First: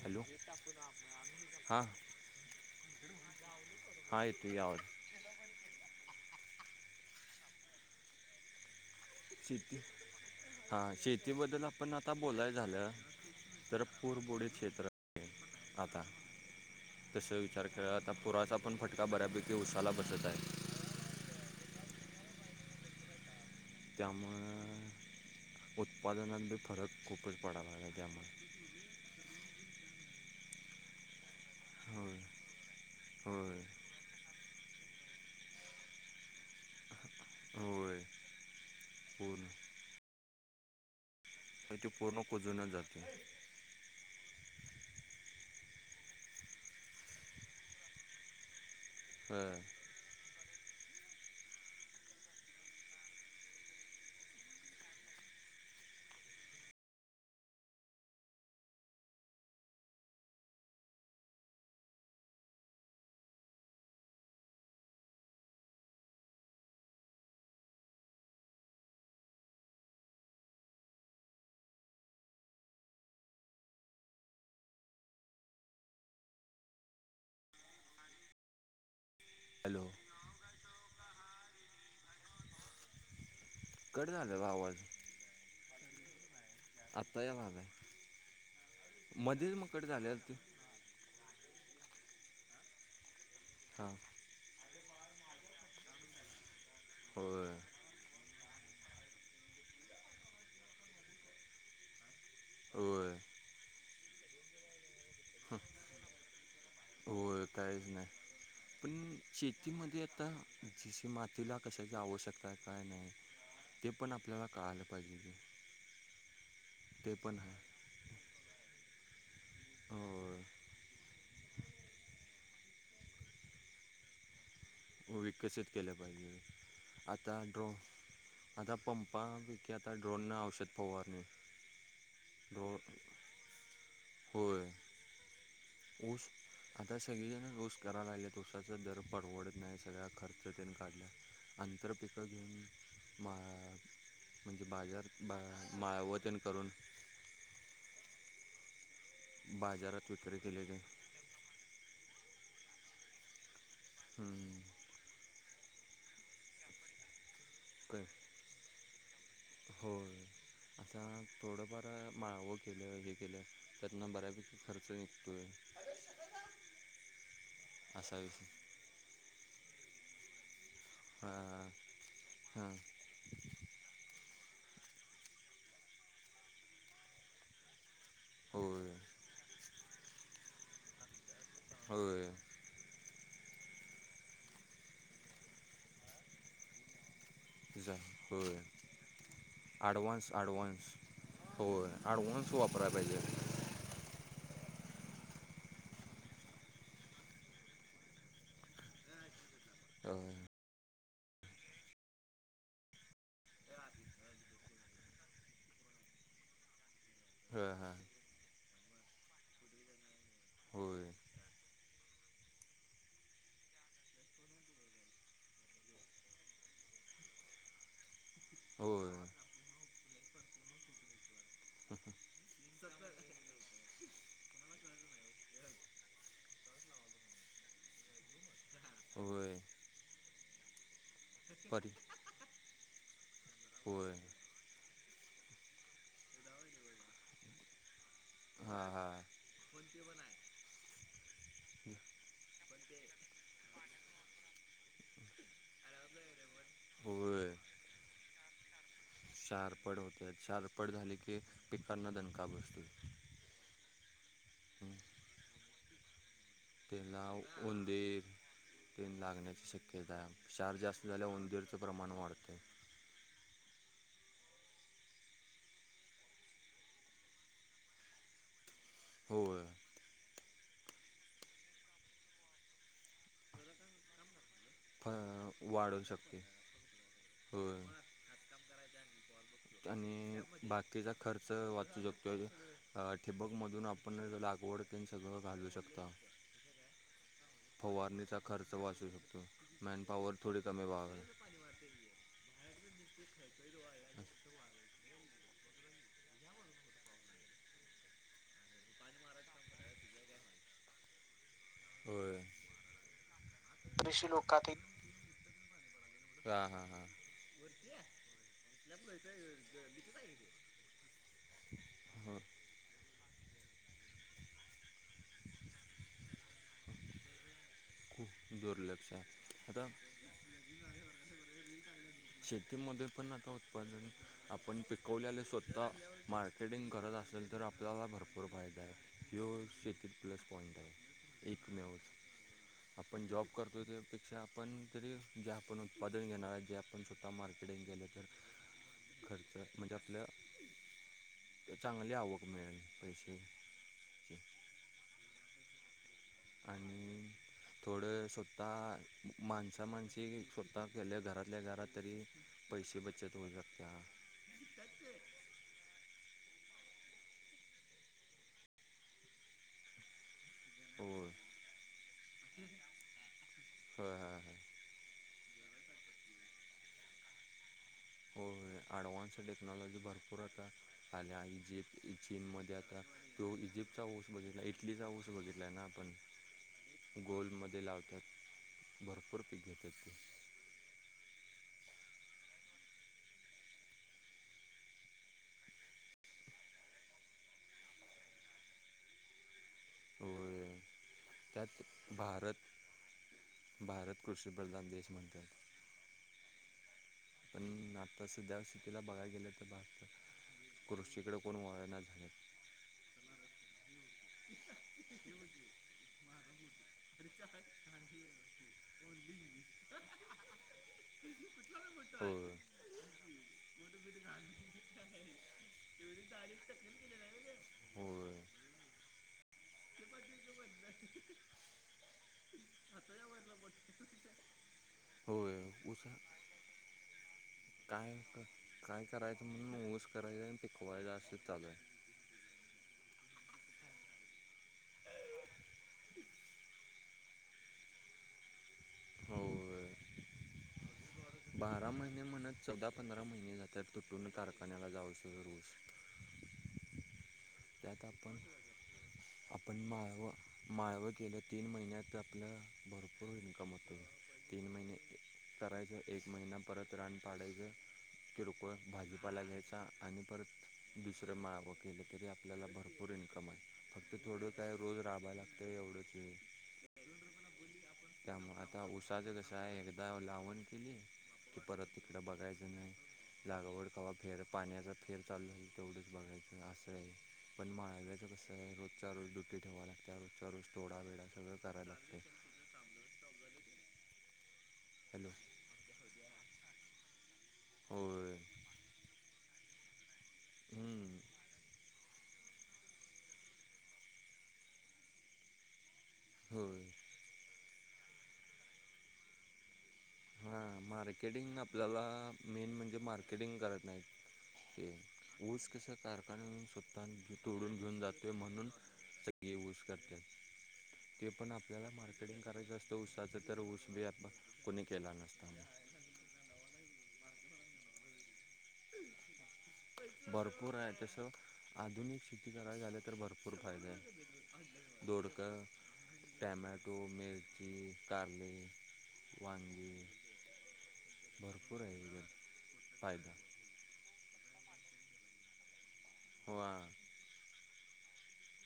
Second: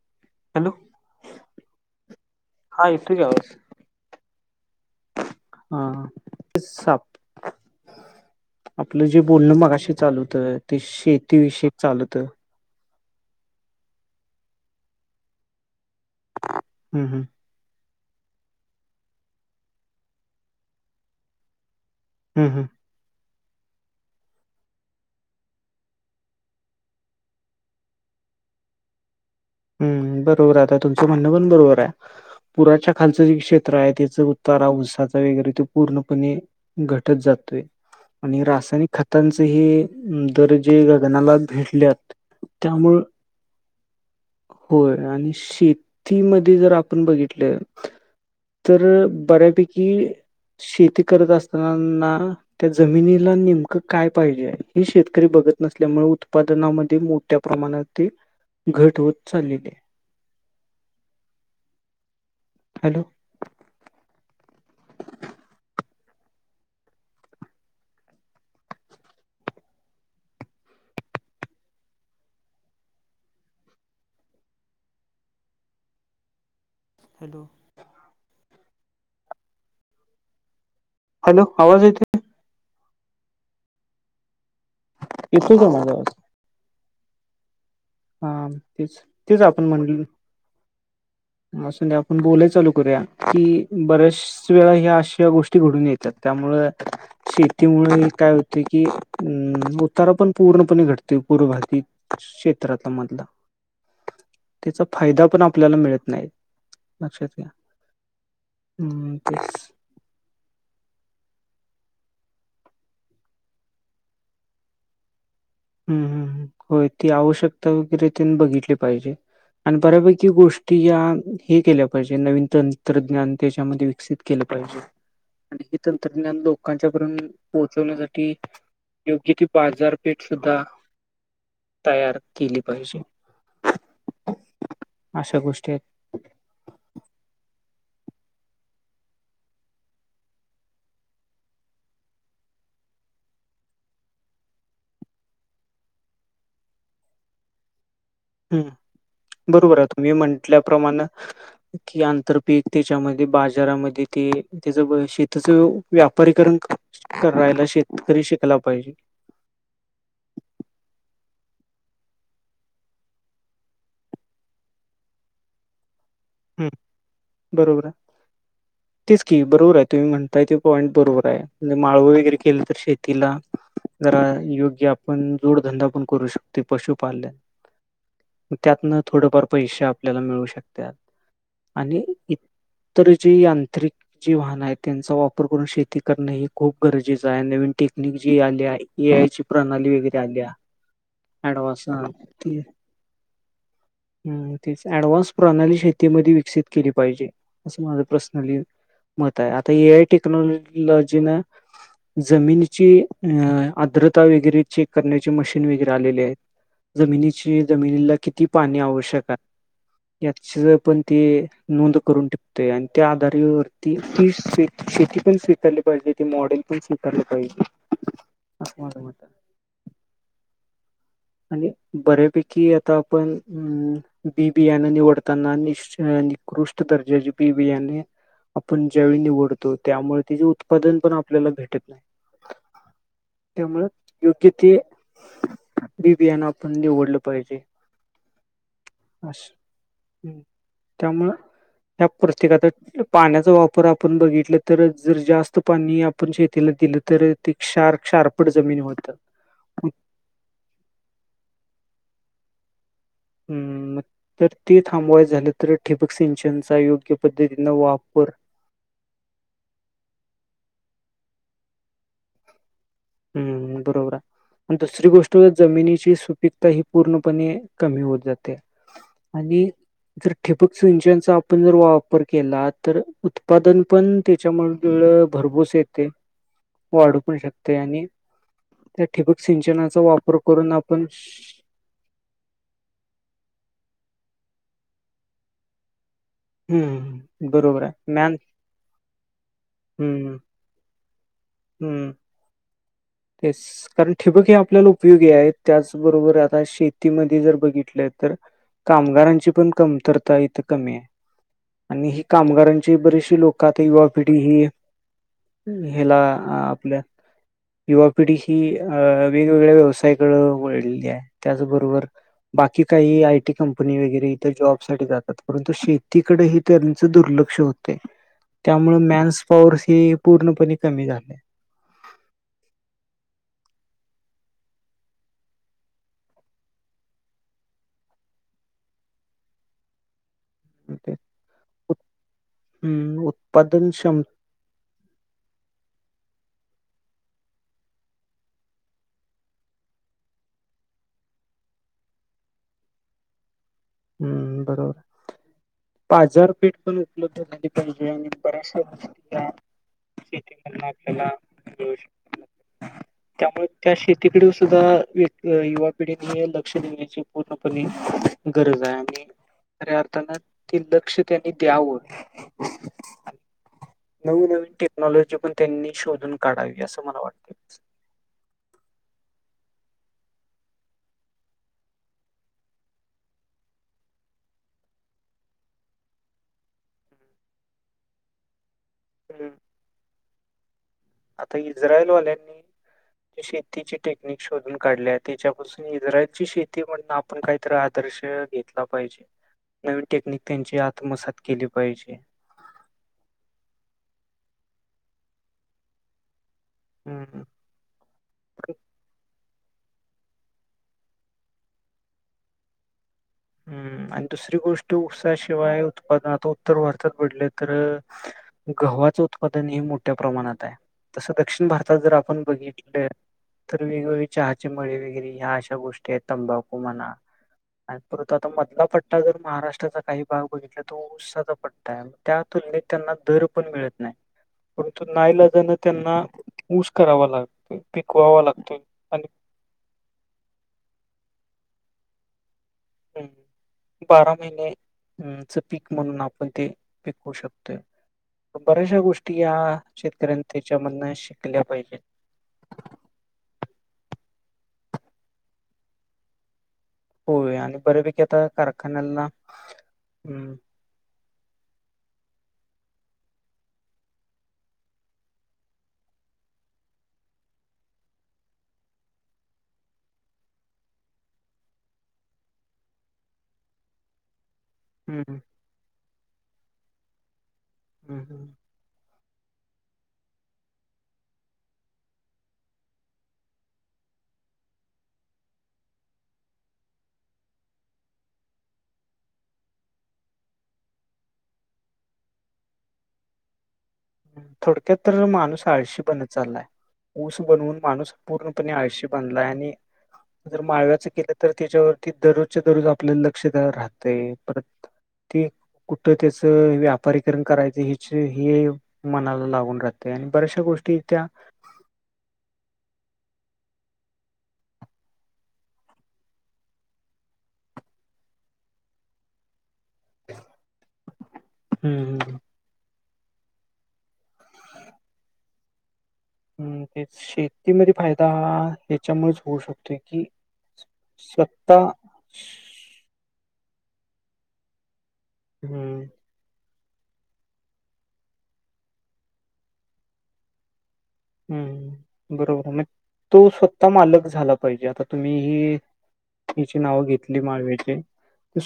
Hello! Hello हां. हा येतोय आवाज हां येतोय की आवाज. [unintelligible] हां साप आपलं जे बोलणं शेती मगाशी चालू होतं ते हां शेतीबद्दल शेतीविषयी आपण चाललं आता त. बोलाय झालं तर पुरबुडीत क्षेत्र आहेत आता. हम्म हम्म तसं विचार केला आता पुराचा पण फटका बऱ्यापैकी उसाला बसत आहे. हम्म हम्म. त्यामुळं उत्पादनात बी फरक खूपच पडाय लागलाय त्यामुळं. हम्म बरोबर आता तुमचं म्हणणं पण बरोबर आहे होय पुराच्या खालचं जे होय क्षेत्र आहे त्याचं तारा ऊसाचा वगैरे तो पूर्णपणे घटत जातोय. होय आणि रासायनिक खतांचे पूर्ण हे दर जे गगनाला ते भिडल्यात पूर्ण कुजूनच जाते त्यामुळं होय आणि शेतीमध्ये जर आपण बघितलं तर होय बऱ्यापैकी शेती करत असताना ना त्या जमिनीला नेमकं काय पाहिजे हे शेतकरी बघत नसल्यामुळे उत्पादनांमध्ये मो मोठ्या प्रमाणात ते घट होत चाललेली आहे. हॅलो! हॅलो! हॅलो! हॅलो! आवाज येतोय? कट झालेला आवाज. येतो का माझा आवाज? आता याय लागलाय. हां तेच तेच मध्येच आपण मग कट झालेला ते म्हणलेलो असुदे आपण बोलाय चालू करूया की हां बऱ्याच च वेळा ह्या अशा गोष्टी घडून येतात त्यामुळे होय शेतीमुळे काय. की, अ उतारा पण पूर्णपणे घडते पूर्व भग शेती. तर आता होय मधलं त्याचा फायदा पण आपल्याला मिळत नाही. हो, लक्षात घ्या. काहीच नाही पण हम्म तेच शेतीमध्ये आता. जिशी मातीला कशाची आवश्यकता आहे काय नाही ते पण आपल्याला कळायलं पाहिजे. हम हम, होय ती ते पण आहे आवश्यकता त्यांनी बघितली आणि बऱ्यापैकी गोष्ट. ते यात हे केल्या पाहिजे नवीन तंत्रज्ञान त्याच्यामध्ये विकसित केलं पाहिजे. आणि विकसित हे केलं तंत्रज्ञान पाहिजे लोकांच्या पयंत आता ड्रो पोहोचवण्यासाठी आता योग्य ती पंपापैकी आता बाजारपेठ. ड्रोननं सुद्धा औषध फवारणी तयार केली ड्रो पाहिजे. होय अशा गोष्टी आहेत. ऊस आता सगळेजण ऊस करायला लागलेत उसाचा दर परडवडत नाही. सगळ्या खर्च त्यांनी काढल्या आंतरपिकं घेऊन मा''--'' म्हणजे बाजार बा मावतेन करून. हम्, बरोबर आहे बाजारात तुम्ही विक्री केले ते म्हंटल्याप्रमाणे. कि, आंतर पीक त्याच्यामध्ये बाजारामध्ये ते हम्म. त्याच शती. तसं व्यापारीकरण करायला शेतकरी पाहिजे. हो, आता थोडंफार माळवं केलं हे केलं. त्यांना बारावी पैकी खर्च हाय. हम् बरोबर आहे असा विषय तेच कि, बरोबर आहे तुम्ही म्हणता. ते पॉईंट बरोबर आहे हां म्हणज माळं वगैरे केलं हां तर शेती. तिला जरा योग्य आपण जोडधंदा पण करू शकते पशुपालन. होय त्यातनं थोडंफार पैसे आपल्याला मिळू शकतात. आणि होय इतर जी यांत्रिक जी वाहनं आहेत त्यांचा वापर करून शेती करण हे. खूप गरजेचं आहे नवीन जा टेक्निक जी होय आल्या ए आय ची प्रणाली वगैरे ॲडव्हान्स आल्या. ॲडव्हान्स ॲडव्हान्स होय अडवनस वापर आहे पहिलेे. हम, ती अडव्हान्स प्रणाली शेतीमध्ये विकसित केली पाहिजे असं माझ प्रसनली. मत आहे आता ए आय होय टेक्नॉलॉजी ना. जमिनीची अ आर्द्रता वगैरे चेक करण्याचे मशीन वगैरे आलेले आहेत. जमिनीची हां हां जमिनीला किती पाणी आवश्यक आहे याच जर. पण होय ते नोंद करून टपतोय आणि त्या ती शेती पण स्वीकारली पाहिजे. ते मॉडेल पण स्वीकारारले. [inaudible] हा [unintelligible] म म होय आणि बऱ्यापैकी आता आपण. बीबीयाने निवडताना निकृष्ट दर्जाचे बीबियाने. आपण ज्यावेळी होय निवडतो त्यामुळे त्याचं उत्प''--'' पदन पण आपल्याला भेटत परी नाही त्यामुळे होय योग्य ते. बीबियाना आपण निवडलं पाहिजे. हा हा कोणते बण. त्यामुळ ह्या पुस्तिकाच. पाण्याचा वापर आपण बघितलं तर जर जास्त पाणी आपण शेतीला दिलं. तर ते क्षार्क शार्पट जमीन होत जाते. चारपड होते चारपड झाली की, पिकांना दणका बसतेय. ह मग तर ते थांबवायच झालं तर ठिबक सिंचन ते नाव कोणते. केन लागण्याची शक्यता आहे. चार जास्त झाल्या उंदीरचं प्रमाण वाढतं. हं. बरोबर आहे. दुसरी गोष्ट जमिनीची सुपीकता ही पूर्णपणे कमी होत जाते. होय आणि जर ठिबक सिंचनचा आपण जर वापर केला तर उत्पादन पण त्याच्यामूळ फ भरभोस वाढू येते. शकते वाढू पण शकते होय आणि त्या ठिबक सिंच आणि बाकीचा खर्च वाचू शकतोय काय. हा ठिबकमधून आपण लागवड तेन सगळं घालू शकता. हम्म बरोबर आहे मॅन फवारनीचा खर्च वाचू शकतो. मॅन पॉवर थोडी कमी व्हावे हं. तेच. कारण ठिबक हे आपल्याला उपयोगी आहे. त्याचबरोबर आता शेतीमध्ये जर बघितल तर कामगारांची पण कमतरता इथं कमी आहे. आणि ही होय कामगारांची बरीेचशी लोक आता युवा कृषी पिढी ही लोकात हेला हां हां आपल हां युवा पिढी ही अ वेगवेगळ्या व्यवसायाकडे वळलेली आहे. त्याचबरोबर हां बाकी काही आय टी कंपनी वगैरे इथ. जॉबसाठी जातात. परंतु शेतीकड हे त्यांच दुर्लक्ष होतय. खूप त्यामुळे दुर्लक्ष मॅन्स आहे पॉवर आता हे पूर्णपणे कमी झाल्या. शेतीमध्ये पण आता उत्पादन आपण पिकवल्याले स्वतः मार्केटिंग करत असेल तर आपल्याला भरपूर फायदा आहे. ह्यो शेतीत प्लस पॉइंट आहे, ते एकमेव. उत हं आपण जॉब करतो उत्पादन क्षम त्यापेक्षा पण जरी जे आपण उत्पादन घेणार आहे, जे आपण स्वतः मार्केटिंग केलं तर खर्च म्हणजे आपल्या चांगली आवक मिळेल, पैसे. हं. बरोबर! पाझर आणि थोड बऱ्याचशा स्वतः गोष्टी या माणसा माणसी ता शेतीमधनं केल्या आपल्याला घरातल्या घरात. मिळू तरी शकतात. पैसे बचत होऊ त्यामुळे शकतात. त्या शेतीकडे सुद्धा व्यक्त युवा पिढीची लक्ष देण्याची पूर्णपणे गरज हाय. आणि खऱ्या अर्थान ते होय लक्ष त्यांनी होय द्यावं. होय नवी होय. नवीन टेक क्नॉलॉजी पण त्यांनी शोधून काढावी, असं मला वाटत. होय. ॲडव्हान्स टेक्नॉलॉजी भरपूर आता आल्या आणि ईजिप्त चीन मध्ये आता तो इजिप्तचा ऊस बघितलाय, इटलीचा ऊस बघितलाय ना आपण. गोलमध्ये लावतात, भरपूर हम्म. पीक घेतात ते. आता इज्राईलवाल्यांनी [inaudible] शेतीची टेक्निक शोधून काढल्या. त्याच्यापासून इस्रायलची शेती म्हण आपण काहीतरी आदर्श घेतला पाहिजे. नवीन टेक्निक होय. त्यांची आत्मसात केली त्यात पाहिजे. भारत भारत कृषीप्रधान देश म्हणत्यात. हं. पण आत्ता सध्या स्थितीला बघाय गेलं तर भारतात कृषीकड कोण वळना झालेत. हं. आणि दुसरी गोष्ट ऊसाशिवाय उत्पादनात, उत्तर भारतात भीडले तर गव्हाचं उत्पादन हे मोठ्या प्रमाणात आहे. तसं दक्षिण भारतात जर आपण होय बघितलं तर वेगवेगळी चहाचे मळे वैगरे ह्या अश्या गोष्टी हायत तंबाखू म्हणा [unintelligible] आणि परत आता मधला पट्टा जर महाराष्ट्राचा काही भाग बघितला तो ऊसाचा पट्टा हाय. त्या तुलनेत त्यांना दर पण मिळत नाय. परंतु होय नाइलाजानं ऊस त्यांना ऊस करावा लागतोय, काय पिकवावा लागतोय. काय करायचं म्हणून ऊस करायचां आणि पिकवायचं असं चालू हाय. हम बारा महिने हम्म पीक म्हणून आपण ते पीकऊ शकतोय. बऱ्याचशा गोष्टी या होय शेतकऱ्यांनी त्याच्यामधनं शिकल्या पाहिजेत. मी म्हणतं चौदा पंधरा महिने जातात तुटून करखान्याला जाऊतोवर ऊस. होय आणि त्यात बऱ्यापैकी आपण आता कारखान्याला आपण माळवं हम माळवं केलं तीन महिन्यात की आपलं भरपूर इन्कम होतोय. तीन महिने करायचं एक महिना परत रान पाडायचं. किरकोळ भाजीपाला घ्यायचा आणि परत दुसरं माळवं केलं तरी आप आपल्याला भरपूर इन्कम हाय फक्त थोडं काय रोज हम्म राबायला एवढंच हम्म [inaudible] हम्म. त्यामुळे आता उसाचं कसं हाय एकदा लावण केली कि परत तिकड बघायचं नाय. लागावड कवा फेर पाण्याचा फेर चालू होईल तेवढंच बघायचं असं हाय. पण माळाव्याचं कसं हाय रोजच्या रोज डुटी ठेवाया लागत्या, रोजच्या रोजथोडा वेळ सगळं कराय लागते. थोडक्यात तर हॅलो माणूस आळशी बनत चाललाय, ऊस बनवून माणूस होय पूर्ण तुम्ही आळशी बनलाय आणि जर माळव्याच हम्म केलं तर त्याच्यावर ती दररोजच्या दररोज आपल्याला लक्ष द्यायला राहतय परत ती कुठं त्याच होय व्यापारीकरण करायचं हेच हे मनाला लागून राहत. त्या आणि बऱचशा हां गोष्टी त्या मार्केटिंग आपल्याला मेन म्हणजे मार्केटिंग करत नाहीत. ते ऊस कस कारखान्यात स्वतः तोडून घेऊन जातो म्हणून स सगळे ऊस करतात. ते पण आपल्याला हम्म मार्केटिंग करायचं असतं ऊसाचं तर ऊस बी आपण कोणी केला नसता. हम तेच शेतीमध्ये फायदा ह भरपूर आहे तसं स्वतः आधुनिक शेती करायाचं झालं तर भरपूर भरपूर फायदा आहे दोडक हम्म टमॅटो, मिर्ची, करले, वांगी, [unintelligible] आहे हम याच्यात बरोबर म फायदा तू आता मालक झाला पाहिजे, आता तुम्ही ही हो हिची नाव घेतली.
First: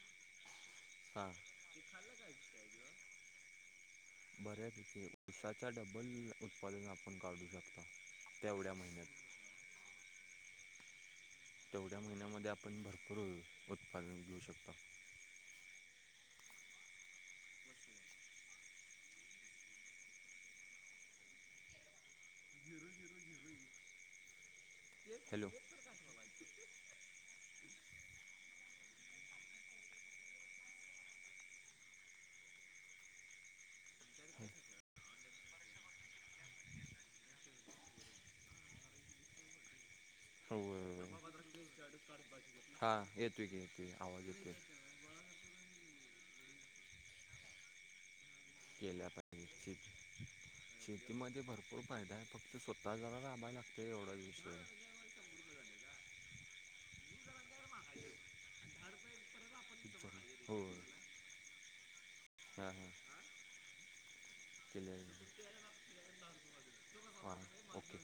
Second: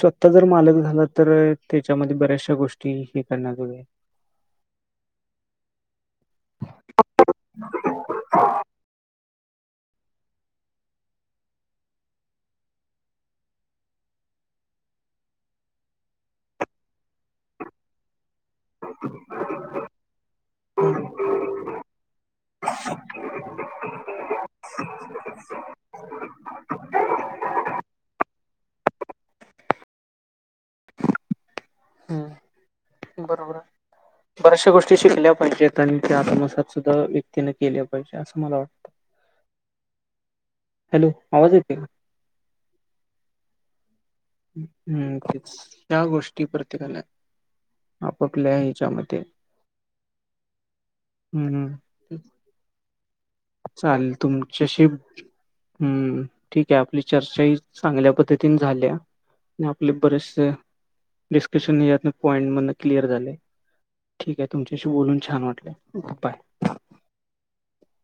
स्वतः जर मालक झाला तर हां त्याच्यामध्ये बऱ्याचशा गोष्टी [unintelligible] बऱ्यापैकी तिथे ऊसाचा डबल उत्पादन आपण काढू शकतो, तेवढ्या महिन्यात. तेवढ्या महिन्यामध्ये आपण भरपूर उत्पादन घेऊ शकतो. [unintelligible] हॅलो हम्म बऱ्याचशा गोष्टी शिकल्या पाहिजेत आणि ते आत्मसात सुद्धा व्यक्तीने केल्या पाहिजे असं मला वाटतं. हो, हॅलो आवाज येते का हा येतो की येतो येतो आवाज येतो. हम्म, त्या गोष्टी प्रत्येकाला आपआपल्या. केल्या पाहिजे शेती शेतीमध्ये भरपूर हम्म फायदाय फक्त स्वतः जरा राबायला लागतंय एवढा चालेल विषय हे. तुमच्याशी हम्म. ठीक आहे आपली चर्चा ही चांगल्या पद्धतीने झाल्या आणि आपले बरेचसे होय डिस्कशनत पॉईंट मधन हां हां क्लिअर झाले ठीक आहे तुमच्याशी केले बोलून छान वाटलं. Good bye. Bye, okay.